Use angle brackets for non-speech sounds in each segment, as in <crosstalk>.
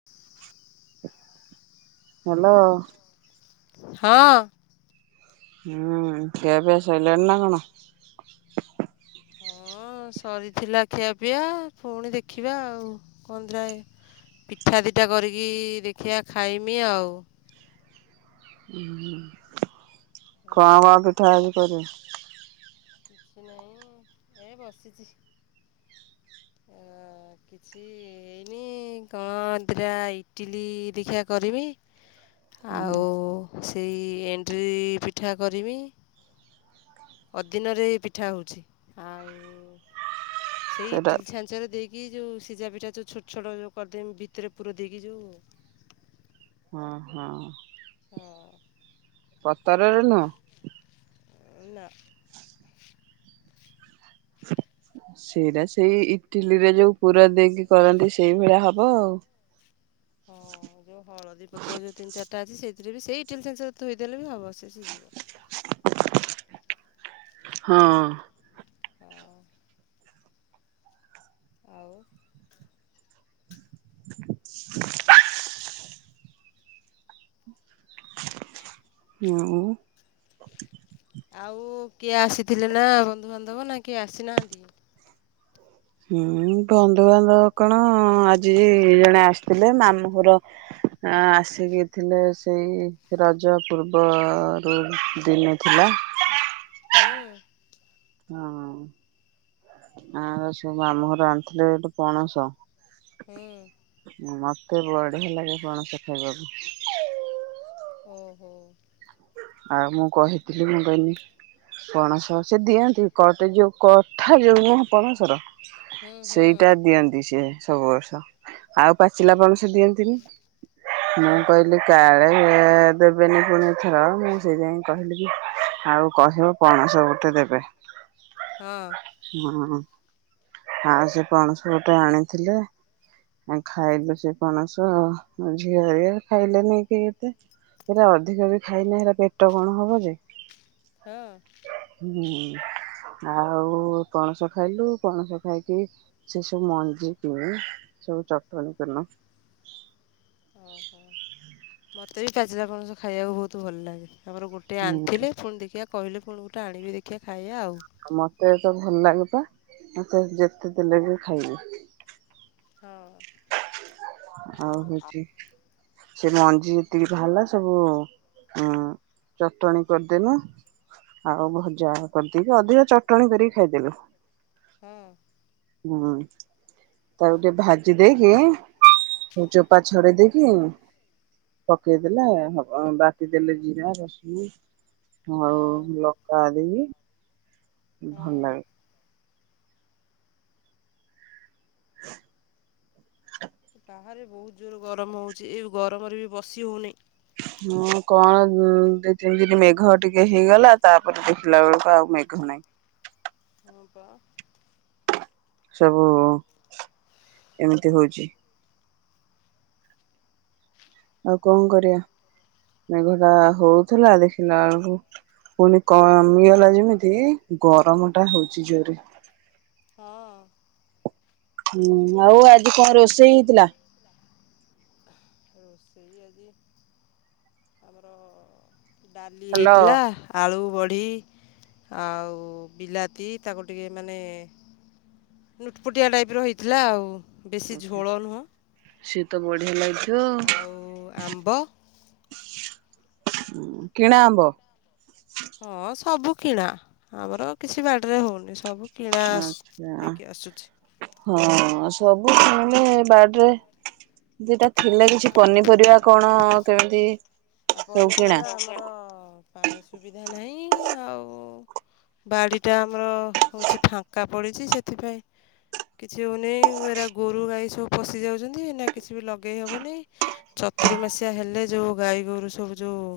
<inaudible> Hello. ହଁ। ହୁଁ ଖିଆ ପିଆ ସଇଲାଣି ନା କଣ? ହଁ ସରିଥିଲା ଖିଆପିଆ ପୁଣି ଦେଖିବା ଆଉ କନ୍ଦାଏ ପିଠା ଦିଇଟା କରିକି ଦେଖିଆ ଖାଇମି ଆଉ। ହୁଁ କଣ କଣ ପିଠା ଆଜି କରିବୁ? କିଛି ନାହିଁ ଏ ବସିଚି। ଆ କିଛି କିଛି ହେଇନି କଣ ଦିଇଟା ଇଟିଲି ଦେଖିଆ କରିମି। ଆଉ ସେଇ ଏଣ୍ଡ୍ରି ପିଠା କରମି। ଅଦିନରେ ପିଠା ହଉଚି ଆଉ ସେଇ ସେଟା ଇଟିଲି ଛାଞ୍ଚରେ ଦେଇକି କି ଯୋଉ ସିଝାପିଠା ଯୋଉ ଛୋଟ ଛୋଟ ଯୋଉ କରିଦେଇମି ଭିତରେ ପୁର ଦେଇକି ଯୋଉ ହଁ ହଁ ହଁ ପତରରେ ନୁହଁ? ନାଁ। ସେଇରା ସେଇ ଇଟିଲିରେ ଯୋଉ ପୁର ଦେଇକି କରନ୍ତି ସେଇଭଳିଆ ହବ ଆଉ। ହଁ। ଯୋଉ ହଳଦୀ ପତ୍ର ଯୋଉ ତିନି ଚିରିଟା ଅଛି ସେଥିରେବି ସେଇ ଇଟିଲି ଛାଞ୍ଚରେ ଥୋଇଦେଲେବି ହବ ସେ ସିଝିବ। ହଁ। ହଁ। ଆଉ। ଆଉ। ଆଉ କିଏ ଆସିଥିଲେନା ବନ୍ଧୁବାନ୍ଧବନା କିଏ ଆସିନାହାନ୍ତି। ହୁଁ ବନ୍ଧୁବାନ୍ଧବ କଣ ଆଜି ଜଣେ ଆସିଥିଲେ ମାମୁଁଘର ଆସିକି ଥିଲେ ସେଇ ରଜ ପୂର୍ବରୁ ଦିନେ ଥିଲା। ହୁଁ। ହଁ ଆଉ ସେମାମୁ ଘରୁ ଆଣିଥିଲେ ଗୋଟେ ପଣସ ହୁଁ। ମତେ ବଢିଆ ଲାଗେ ପଣସ ଖାଇବାକୁ। ଓହୋ। ଆଉ ମୁଁ କହିଥିଲି ମୁଁ କହନି ପଣସ ସେ ଦିଅନ୍ତି କଟ ଯୋଉ କଥା ଯୋଉ ନୁହଁ ପଣସର ହୁଁ ହୁଁ ସେଇଟା ଦିଅନ୍ତି ସିଏ ସବୁ ବର୍ଷ ଆଉ ପାଚିଲାପଣସ ଦିଅନ୍ତି। ତିନି ମୁଁ ହଁ। କହିଲି କାଳେ ଦେବନି ପୁଣିଥର କହିଲିକି ଆଉ କହିବ ପଣସ ଗୋଟେ ଦେବେ। ହଁ। ହଁ ଆଉ ସେ ପଣସ ଗୋଟେ ଆଣିଥିଲେ। ଆ ଖାଇଲୁ ସେଟଣସ ମୋ ଝିଅଅରିକା ଖାଇଲେ ନେଇ କିଏ ଏତେ। ଏରା ଅଧିକାବି ଖାଇନା ଏରା ପେଟ କଣ ହବଯେ। ହଁ ହୁଁ ଆଉ ପଣସ ଖାଇଲୁ ପଣସ ଖାଇକି ସେସବୁ ମଞ୍ଜିକି ସବୁ ଚଟଣୀ କରିନୁ। ଉଁ ହୁଁ ମତେବି ପାଚିଲା ପଣସ ଖାଇବାକୁ ବହୁତ୍ ଭଲ ଲାଗେ ଆମର ଗୋଟେ ଗୋଟେ ହୁଁ ଆଣିଥିଲେ ପୁଣି ଦେଖିବା କହିଲେ ପୁଣି ଗୋଟେ ଆଣିବି ଦେଖିବା ଖାଇବା ଆଉ। ଆଉ ମତେତ ଭଲ ଲାଗେପା ମତେ ଯେତେ ଦେଲେବି ଖାଇବି। ହଁ। ଆଉ ହଉଛି ସେ ମଞ୍ଜି ଯେତିକି ବାହାରିଲା ସବୁ। ଉଁ ଚଟଣି କରିଦେନୁ। ଆଉ ଭଜା କରିଦେଇକି ଅଧିକ ଚଟଣୀ କରିକି ଖାଇଦେଲୁ। ହୁଁ। ହୁଁ। ତାକୁ ଟିକେ ଭାଜି ଦେଇକି ଯୋଉ ଚୋପା ଛଡେଇ ଦେଇକି। ପକେଇ ଦେଲେ ହବ ଆଉ ବାଟି ଦେଲେ ଜିରା ରସୁଣ। ହଁ ଆଉ ଲଙ୍କା ଦେଇକି ଭଲ ହଁ। ଲାଗେ। ଏ ବାହାରେ ବହୁତ ଜୋର ଗରମ ହଉଛି ଏ ଗରମରେ ବି ବସି ହଉନି। ହୁଁ କଣ ଦି ତିନି ଦିନ ମେଘ ଟିକେ ହେଇଗଲା ତାପରେ ଦେଖିଲା ବେଳକୁ ଆଉ ମେଘ ନାହିଁ। ହଁ ପା। ସବୁ ଏମିତି ହଉଛି। ଆଉ କଣ କରିବା ମେଘ ଟା ହଉଥିଲା ଦେଖିଲା ବେଳକୁ। ପୁଣି କମିଇଗଲା ଯେମିତି ଗରମ ଟା ହଉଛି ଜୋରେ। ହଁ। ହୁଁ ଆଉ ଆଜି କଁ ରୋଷେଇ ହେଇଥିଲା। ରୋଷେଇ ଆଜି ଆମର ଡାଲି ହ୍ୟାଲୋ ହେଇଥିଲା। ଆଳୁ ବଢ଼ି ଆଉ ବିଲାତି ତାକୁ ଟିକେ ମାନେ। ନୁଟପୁଟିଆ ଟାଇପ ର ହେଇଥିଲା ଆଉ ବେଶୀ ଝୋଳ ନୁହଁ। ସିଏ ତ ବଢିଆ ଲାଗିବ। ଆଉ ଆମ୍ବ ହୁଁ କିଣା ଆମ୍ବ। ହଁ ସବୁ କିଣା ଆମର କିଛି ବାଡିରେ ହଉନି ସବୁ। କିଣା ଆସ ଆଛା ହେଇକି ଆସୁଛି। ହଁ ସବୁ କିଣିଲେ ବାଡିରେ। ଦିଟା ଥିଲେ କିଛି ପନିପରିବା କଣ କେମିତି ଆଉ ସବୁ କିଣା। ପନିପରିବା ଆମର ପାଣି ସୁବିଧା ନାହିଁ ଆଉ। ବାଡ଼ିଟା ଆମର ହଉଛି ଫାଙ୍କା ପଡିଛି ସେଥିପାଇଁ। କିଛି ହଉନେଇ ଏରା ଗୋରୁ ଗାଈ ସବୁ ପଶି ଯାଉଛନ୍ତି ଏନା। କିଛି ବି ଲଗେଇ ହବନେଇ ଚତୁର୍ମାସିଆ ହେଲେ ଯୋଉ ଗାଈ ଗୋରୁ ସବୁ ଯୋଉ।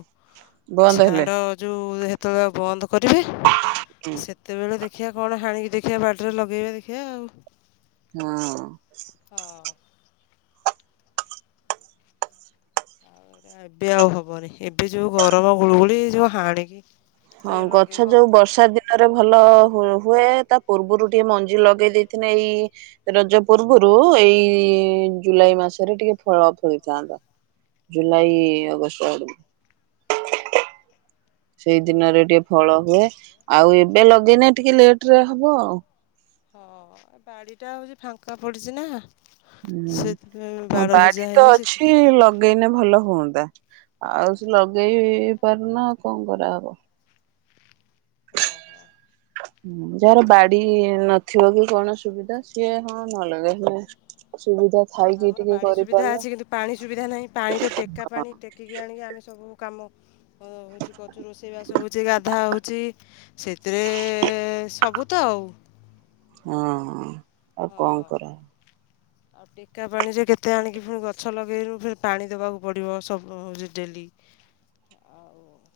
ବନ୍ଦ ହେଲେ ଛାଡ ଯୋଉ ହେତେ ବେଳେ ବନ୍ଦ କରିବେ ହୁଁ ସେ ସେତେବେଳେ ଦେଖିବା କଣ ହାଣିକି ଦେଖିବା ବାଡି ରେ ଲଗେଇବା ଦେଖିବା ଆଉ। ହଁ। ହ। ଏରା ଆଉ ଏବେ ଆଉ ହବନି ଏବେ ଯୋଉ ଗରମ ଗୁଳୁଗୁଳି ଏ ଯୋଉ ହାଣିକି। ହଁ କିଏ ଗଛ ଲଗେଇବ ଯୋଉ ବର୍ଷା ଦିନ ନେ ରେ ଭଲ ହୁ ହୁଏ ତା ପୂର୍ବରୁ ଟିକେ ମଞ୍ଜି ଲଗେଇ ଦେଇଥିନେ ଏଇ। ରଜ ପୂର୍ବରୁ ଏଇ ଜୁଲାଇ ମାସରେ ଟିକେ ଫଳ ଫଳିଥାନ୍ତା। ଜୁଲାଇ ଅଗଷ୍ଟ ଆଡକୁ। ସେଇ ଆଉ ଦିନରେ ଟିକେ ଫଳ ହୁଏ ଆଉ ଏବେ ଲଗେଇନେ ଟିକେ ଲେଟ ରେ ହବ ଆଉ। ହଁ ଏ ବାଡ଼ିଟା ହଉଛି ଫାଙ୍କା ପଡିଛି ନା। ହୁଁ ସେଥିପାଇଁ ହଁ ବାଡ଼ ବୁଜା ବାଡି ତ ହେଇନି ଅଛି ସେଥିପାଇଁ ଲ ଲଗେଇନେ ଭଲ ହୁଅନ୍ତା ଆଉ ହଁ ସେ ଲଗେଇ ପାରୁନ ଆଉ କଣ କରାହବ। ଓହୋ। ହୁଁ ଯାହାର ବାଡି ନଥିବ କି କଣ ସୁବିଧା ସିଏ ହଁ ନ ଲଗେଇ ଲେ। ସୁବିଧା ଥା ଆମର ବାଡି ସୁବିଧା ଅଛି କିନ୍ତୁ ପାଣି ସୁବିଧା ନାହିଁ ପାଣି ତ ଟେକା ପାଣି ଟ ଆକିକି ଆଣିକି ଆମେ ସବୁ କାମ ହେଉଛି କରଛୁ ରୋଷେଇବାସ ହେଉଛି ଗାଧା ଦୋଉଛ। ସେଥିରେ ସବୁ ତ ଆଉ ହଁ ଆଉ କଣ କର ଅପ୍। ଟେକା ପାଣିରେ କେତେ ଆଣିକି ପୁଣି ଗଛ ଲଗେଇନୁ ଫ ପାଣି ଦେବାକୁ ପଡ଼ିବ ସବୁ ଡେଲି,। ଆଉ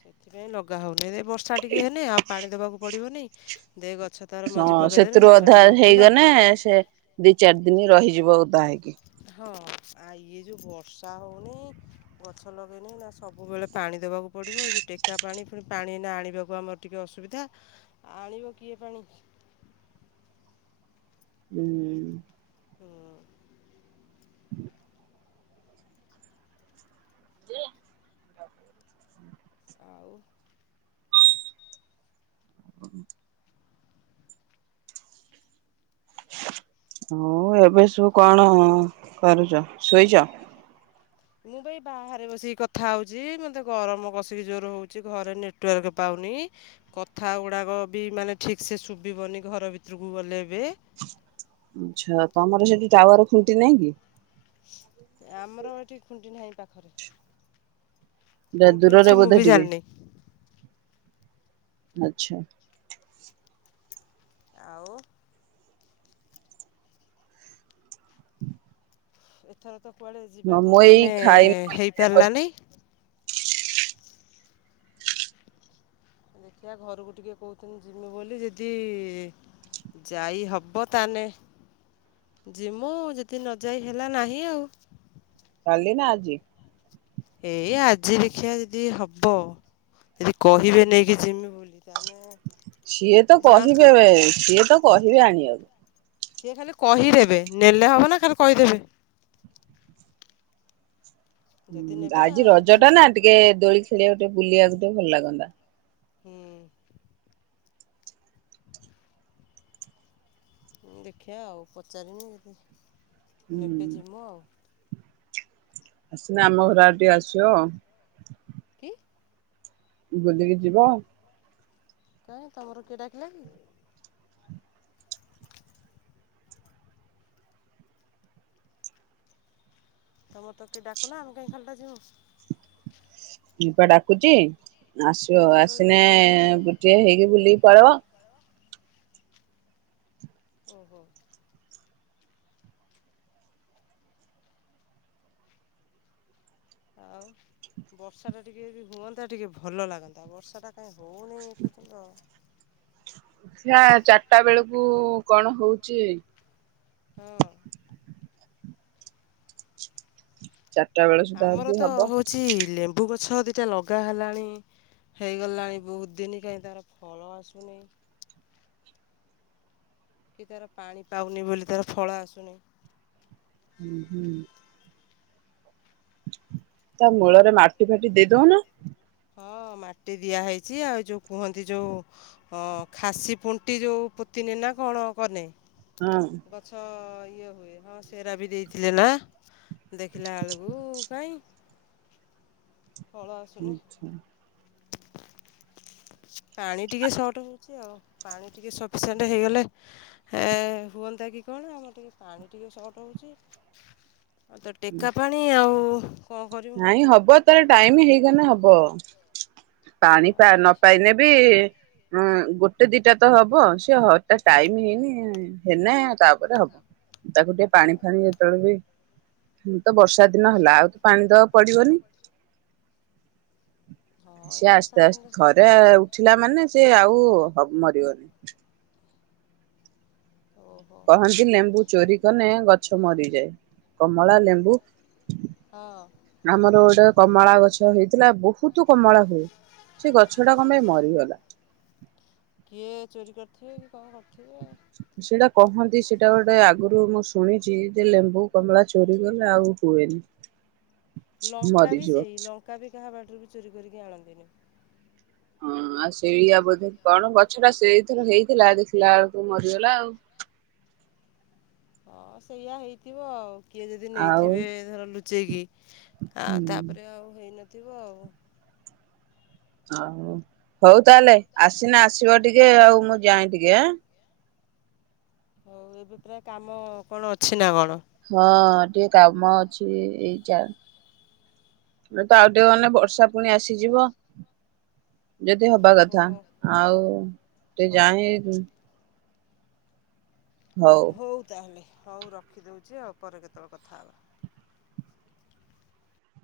ସେଥିପାଇଁ ଲଗା ହଉନି ଦେ ବର୍ଷା ଟିକେ ହେନି ଆଉ ପାଣି ଦବାକୁ ପଡିବନି ଦେ ଗଛ ତାର ମଞ୍ଜି ହଁ ପକାଇଦେଲେ ସେ ସେଥିରୁ ତାର ଅଧା ଟିକେ ଉଠିଲା ହେଇଗଲେ ସେ ଦି ଚାରି ଦିନ ରହିଯିବ ଓଧା ହେଇକି। ହଁ ଆ ଇଏ ଯୋଉ ବର୍ଷା ହଉନି ଗଛ ଲଗେଇନି ନା ସବୁବେଳେ ପାଣି ଦବାକୁ ପଡିବ ଏଇ ଯୋଉ ଟେକା ପାଣି ପୁଣି ପାଣି ନା ଆଣିବାକୁ ଆମର, ଟିକିେ ଅସୁବିଧା ଆଣିବ କିଏ ପାଣି ହୁଁ। ହୁଁ। <unintelligible> ଆଉ <unintelligible> ହଉ ଏବେ ସବୁ କଣ କରୁଚ ଶୋଇଛ? ମୁଁ ବା ଏଇ ବାହାରେ ବସିକି କଥା ହଉଛି ମତେ ଗରମ କଷିକି ଜୋର ହଉଛି ଘରେ ନେଟୱାର୍କ ପାଉନି। କଥା ଗୁଡ଼ାକ ବି ମାନେ ଠିକ୍ ସେ ଶୁଭିବନି ଘର ଭିତରକୁ ଗଲେ ଏବେ ଆଚ୍ଛା ତମର ସେଠି ଟାୱାର ଖୁଣ୍ଟି ନାହିଁ କି? ଆମର ଏଠି ଖୁଣ୍ଟି ନାହିଁ ପାଖରେ। କୋଉଠି ଦୂରରେ ଅଛି ମୁଁ ବୋଧେ ବି ଟିକେ? ଜାଣିନି। ଆଚ୍ଛା। ଆଉ ଏଥର ତ କୁଆଡ଼େ ହଁ ଯିବା ମୁଁ ଏଇ ପ୍ରୋଗ୍ରାମ ଖାଇ ହେଇପାରିଲାନି। ଦେଖିଆ ଘରକୁ ଟିକେ କହୁଥିନି ଯିବି ବୋଲି ଯଦି ଯାଇ ହବ ତାନେ ଯିମୁ ଯଦି ନ ଯାଇ ହେଲା ନାହିଁ ଆଉ। କାଲି ନା ଆଜି? ଏଇ ଆଜି ଦେଖିଆ ଯଦି ହବ? ଯଦି କହିବେ ନେଇକି ଯିମି ବୋଲି ତାହେନେ ସିଏ ତ କହିବେ ସିଏ ତ କହିବେ ଆଣିବାକୁ। ସିଏ ଖାଲି କହିଦେବେ, ନେଲେ ହବ ନା ଖାଲି କହିଦେବେ? ଯଦି ନେବେ ଆଜି ରଜ ଟା ଯିମୁ। ନା ଟିକେ ଦୋଳି ଖେଳିବାକୁ ଟିକେ ବୁଲିବାକୁ ଟିକେ ଭଲ ଲାଗନ୍ତା। ହୁଁ। ଦେଖିଆ ଆଉ ପଚାରିମି ନେବେ ହୁଁ ଯିମୁୁ ଆଉ। ନା ଆମ ଘର ଆଡେ ଟିକେ ଆସିବ। କି? ବୁଲିକି ଯିବ। କାଇଁ ତମର କିଏ ଡାକିଲା କି? ତମର ତ କିଏ ଡାକୁନ ଆମେ କାଇଁ ଖାଲିଟା ଯିବୁ। ଏଇପା ଡାକୁଚି ଆସିବ କେତେବେଳେ ଆସିଲେ ଏଇନାକେ ଟିକେ ହେଇକି ବୁଲିକି ପଳେଇବ। ଓହୋ। ଆଉ ବର୍ଷାଟା ଟିକେ ବି ହୁଅନ୍ତା ଟିକେ ଭଲ ଲାଗନ୍ତା। ବର୍ଷାଟା କାଇଁ ହଉନି ଏବେ ଦେଖିବା ଚାରିଟା ବେଳକୁ କଣ ହୋଉଛି? ହଁ। ଚା ଆମର ତ ହୋଉଛି ଲେ ମ୍ୱୁ ଗଛ ଦିଟା ଲଗା ହେଲାଣି, ହେଇଗଲାଣି ବୋହୁତ୍ ଦିନ୍ କାହିଁ ତାର ଫ ଫଳ ଆସୁନି। କି ତାର ପାଣି ପାଉନି ବୋଲି ତାର ଫଳ ଆସୁନି। ହୁଁ, ହୁଁ। ତା ମୂଳରେ ମାଟି ଫାଟି ଦେଇ ଦୋଉନ। ହଁ, ମାଟି ଦିଆ ହେଇଛି ଆଉ ଯୋଉ କୁହନ୍ତି ଯୋଉ ହଁ ଖାସି ଫୁଣ୍ଟି ଯୋଉ ପୋତିନି ନା କଣ କନେ ହୁଁ। ଗଛ ଇଏ ହୁଏ, ହଁ ସେରା ବି ଦେଇଥିଲେ ନା? ଦେଖିଲା ବେଳକୁ କାଇଁ? ଫଳ ଆସୁନି? ଆଛା ପାଣି ଟିକେ ସର୍ଟ ହୋଉଛି ଆଉ। ପାଣି ଟିକେ ସଫିସେଣ୍ଟ ହେଇଗଲେ, ଏ ହୁଅନ୍ତା କି କଣ ଆମର ଟିକେ ପାଣି ଟିକେ ସର୍ଟ ହୋଉଛି। ଆଉ ତ ଟେକା ପାଣି ଆଉ। କଣ କରିବୁ ନାଇଁ ହବ ତାର ଟାଇମ୍ ହେଇଗଲେ ହବ। ପାଣି ହଁ ନ ଦେଖି ପାଇନେ ବି ହଁ, ଗୋଟେ ଦିଟା ତ ହବ। ସେ ହ ଟାଇମ୍ ହେଇନି, ହେନେ ତାପରେ ହବ। ତାକୁ ଟିକେ ପାଣି ଫାଣିି ଯେତେବେଳେ ବି ଉଁ ତ ବର୍ଷା ଦିନ ହେଲା, ଆଉ ତ ପାଣି ଦବାକୁ ପଡିବନି? ହଁ ଏ ସିଏ ବର୍ଷା ଆସ୍ତେ, ଦିନରେ ଆସ୍ତେ ଥରେ ଉଠିଲା ମାନେ ସେ ଆଉ ମରିବନି। ଓହୋ କହନ୍ତି ଲେମ୍ବୁ ଚୋରି କନେ ଗଛ ମରିଯାଏ। କମଳା, ଲେମ୍ବୁ ହଁ। ଆମର ଗୋଟେ କମଳା ଗଛ ହେଇଥିଲା ବୋହୁତ୍ କମଳା ହୁଏ। ସେ ଗଛ ଟା କଣ ପାଇଁ ମରିଗଲା। କିଏ ଚୋରି କରିଥିବେ କି କଣ କରିଥିବେ ଆଉ। ସେଇଟା କହନ୍ତି ସେଇଟା ଗୋଟେ ଆଗରୁ ମୁଁ ଶୁଣିଛି, ଯେ ଲେମ୍ବୁ କମଳା ଚୋରି କଲେ ଆଉ ହୁଏନି। ଲଙ୍କା ବି ମରିଯିବ। ସେଇ, ଲଙ୍କା ବି କାହା ବାଡିରୁ ଚୋରି କରିକି ଆଣନ୍ତିନି। ହଁ ଆଉ ସେଇଆ ବୋଧ କଣ, ଗଛଟା ସେଇଥିର ହେଇଥିଲା ଦେଖିଲା ବେଳକୁ ମରିଗଲା ଆଉ। ହଁ ସେଇଆ ହେଇଥିବ ଆଉ, କିଏ ଯଦି ଆଉ ନେଇଥିବେ ଧର ଲୁଚେଇକି ଆ ହୁଁ। ତାପରେ ଆଉ ହେଇନଥିବ ଆଉ। ଆଉ, ହୋଉ ତାହେଲେ ଆସିନ ଆସିବ ଟିକେ, ଆଉ ମୁଁ ଯାଏଁ ଟିକେ। ହୋଉ ଏବେ ପୁରା କାମ କଣ ଅଛି ନା କଣ? ହଁ ଟିକେ କାମ ଅଛି ଏଇ ଚା ଏ ତ ଆଉ ଟିକେ ଗନେ, ବର୍ଷା ଫୁଣି ଆସିଯିବ। ଯଦି ହବା ଓହୋ କଥା, ଆଉ ଟିକେ ହଉ ଜାଣି ହଉ। ହୋଉ ତାହେଲେ, ହୋଉ ରଖିଦୋଉଛି ଆଉ, ପରେ କେତେବେଳେ କଥା ହେବା।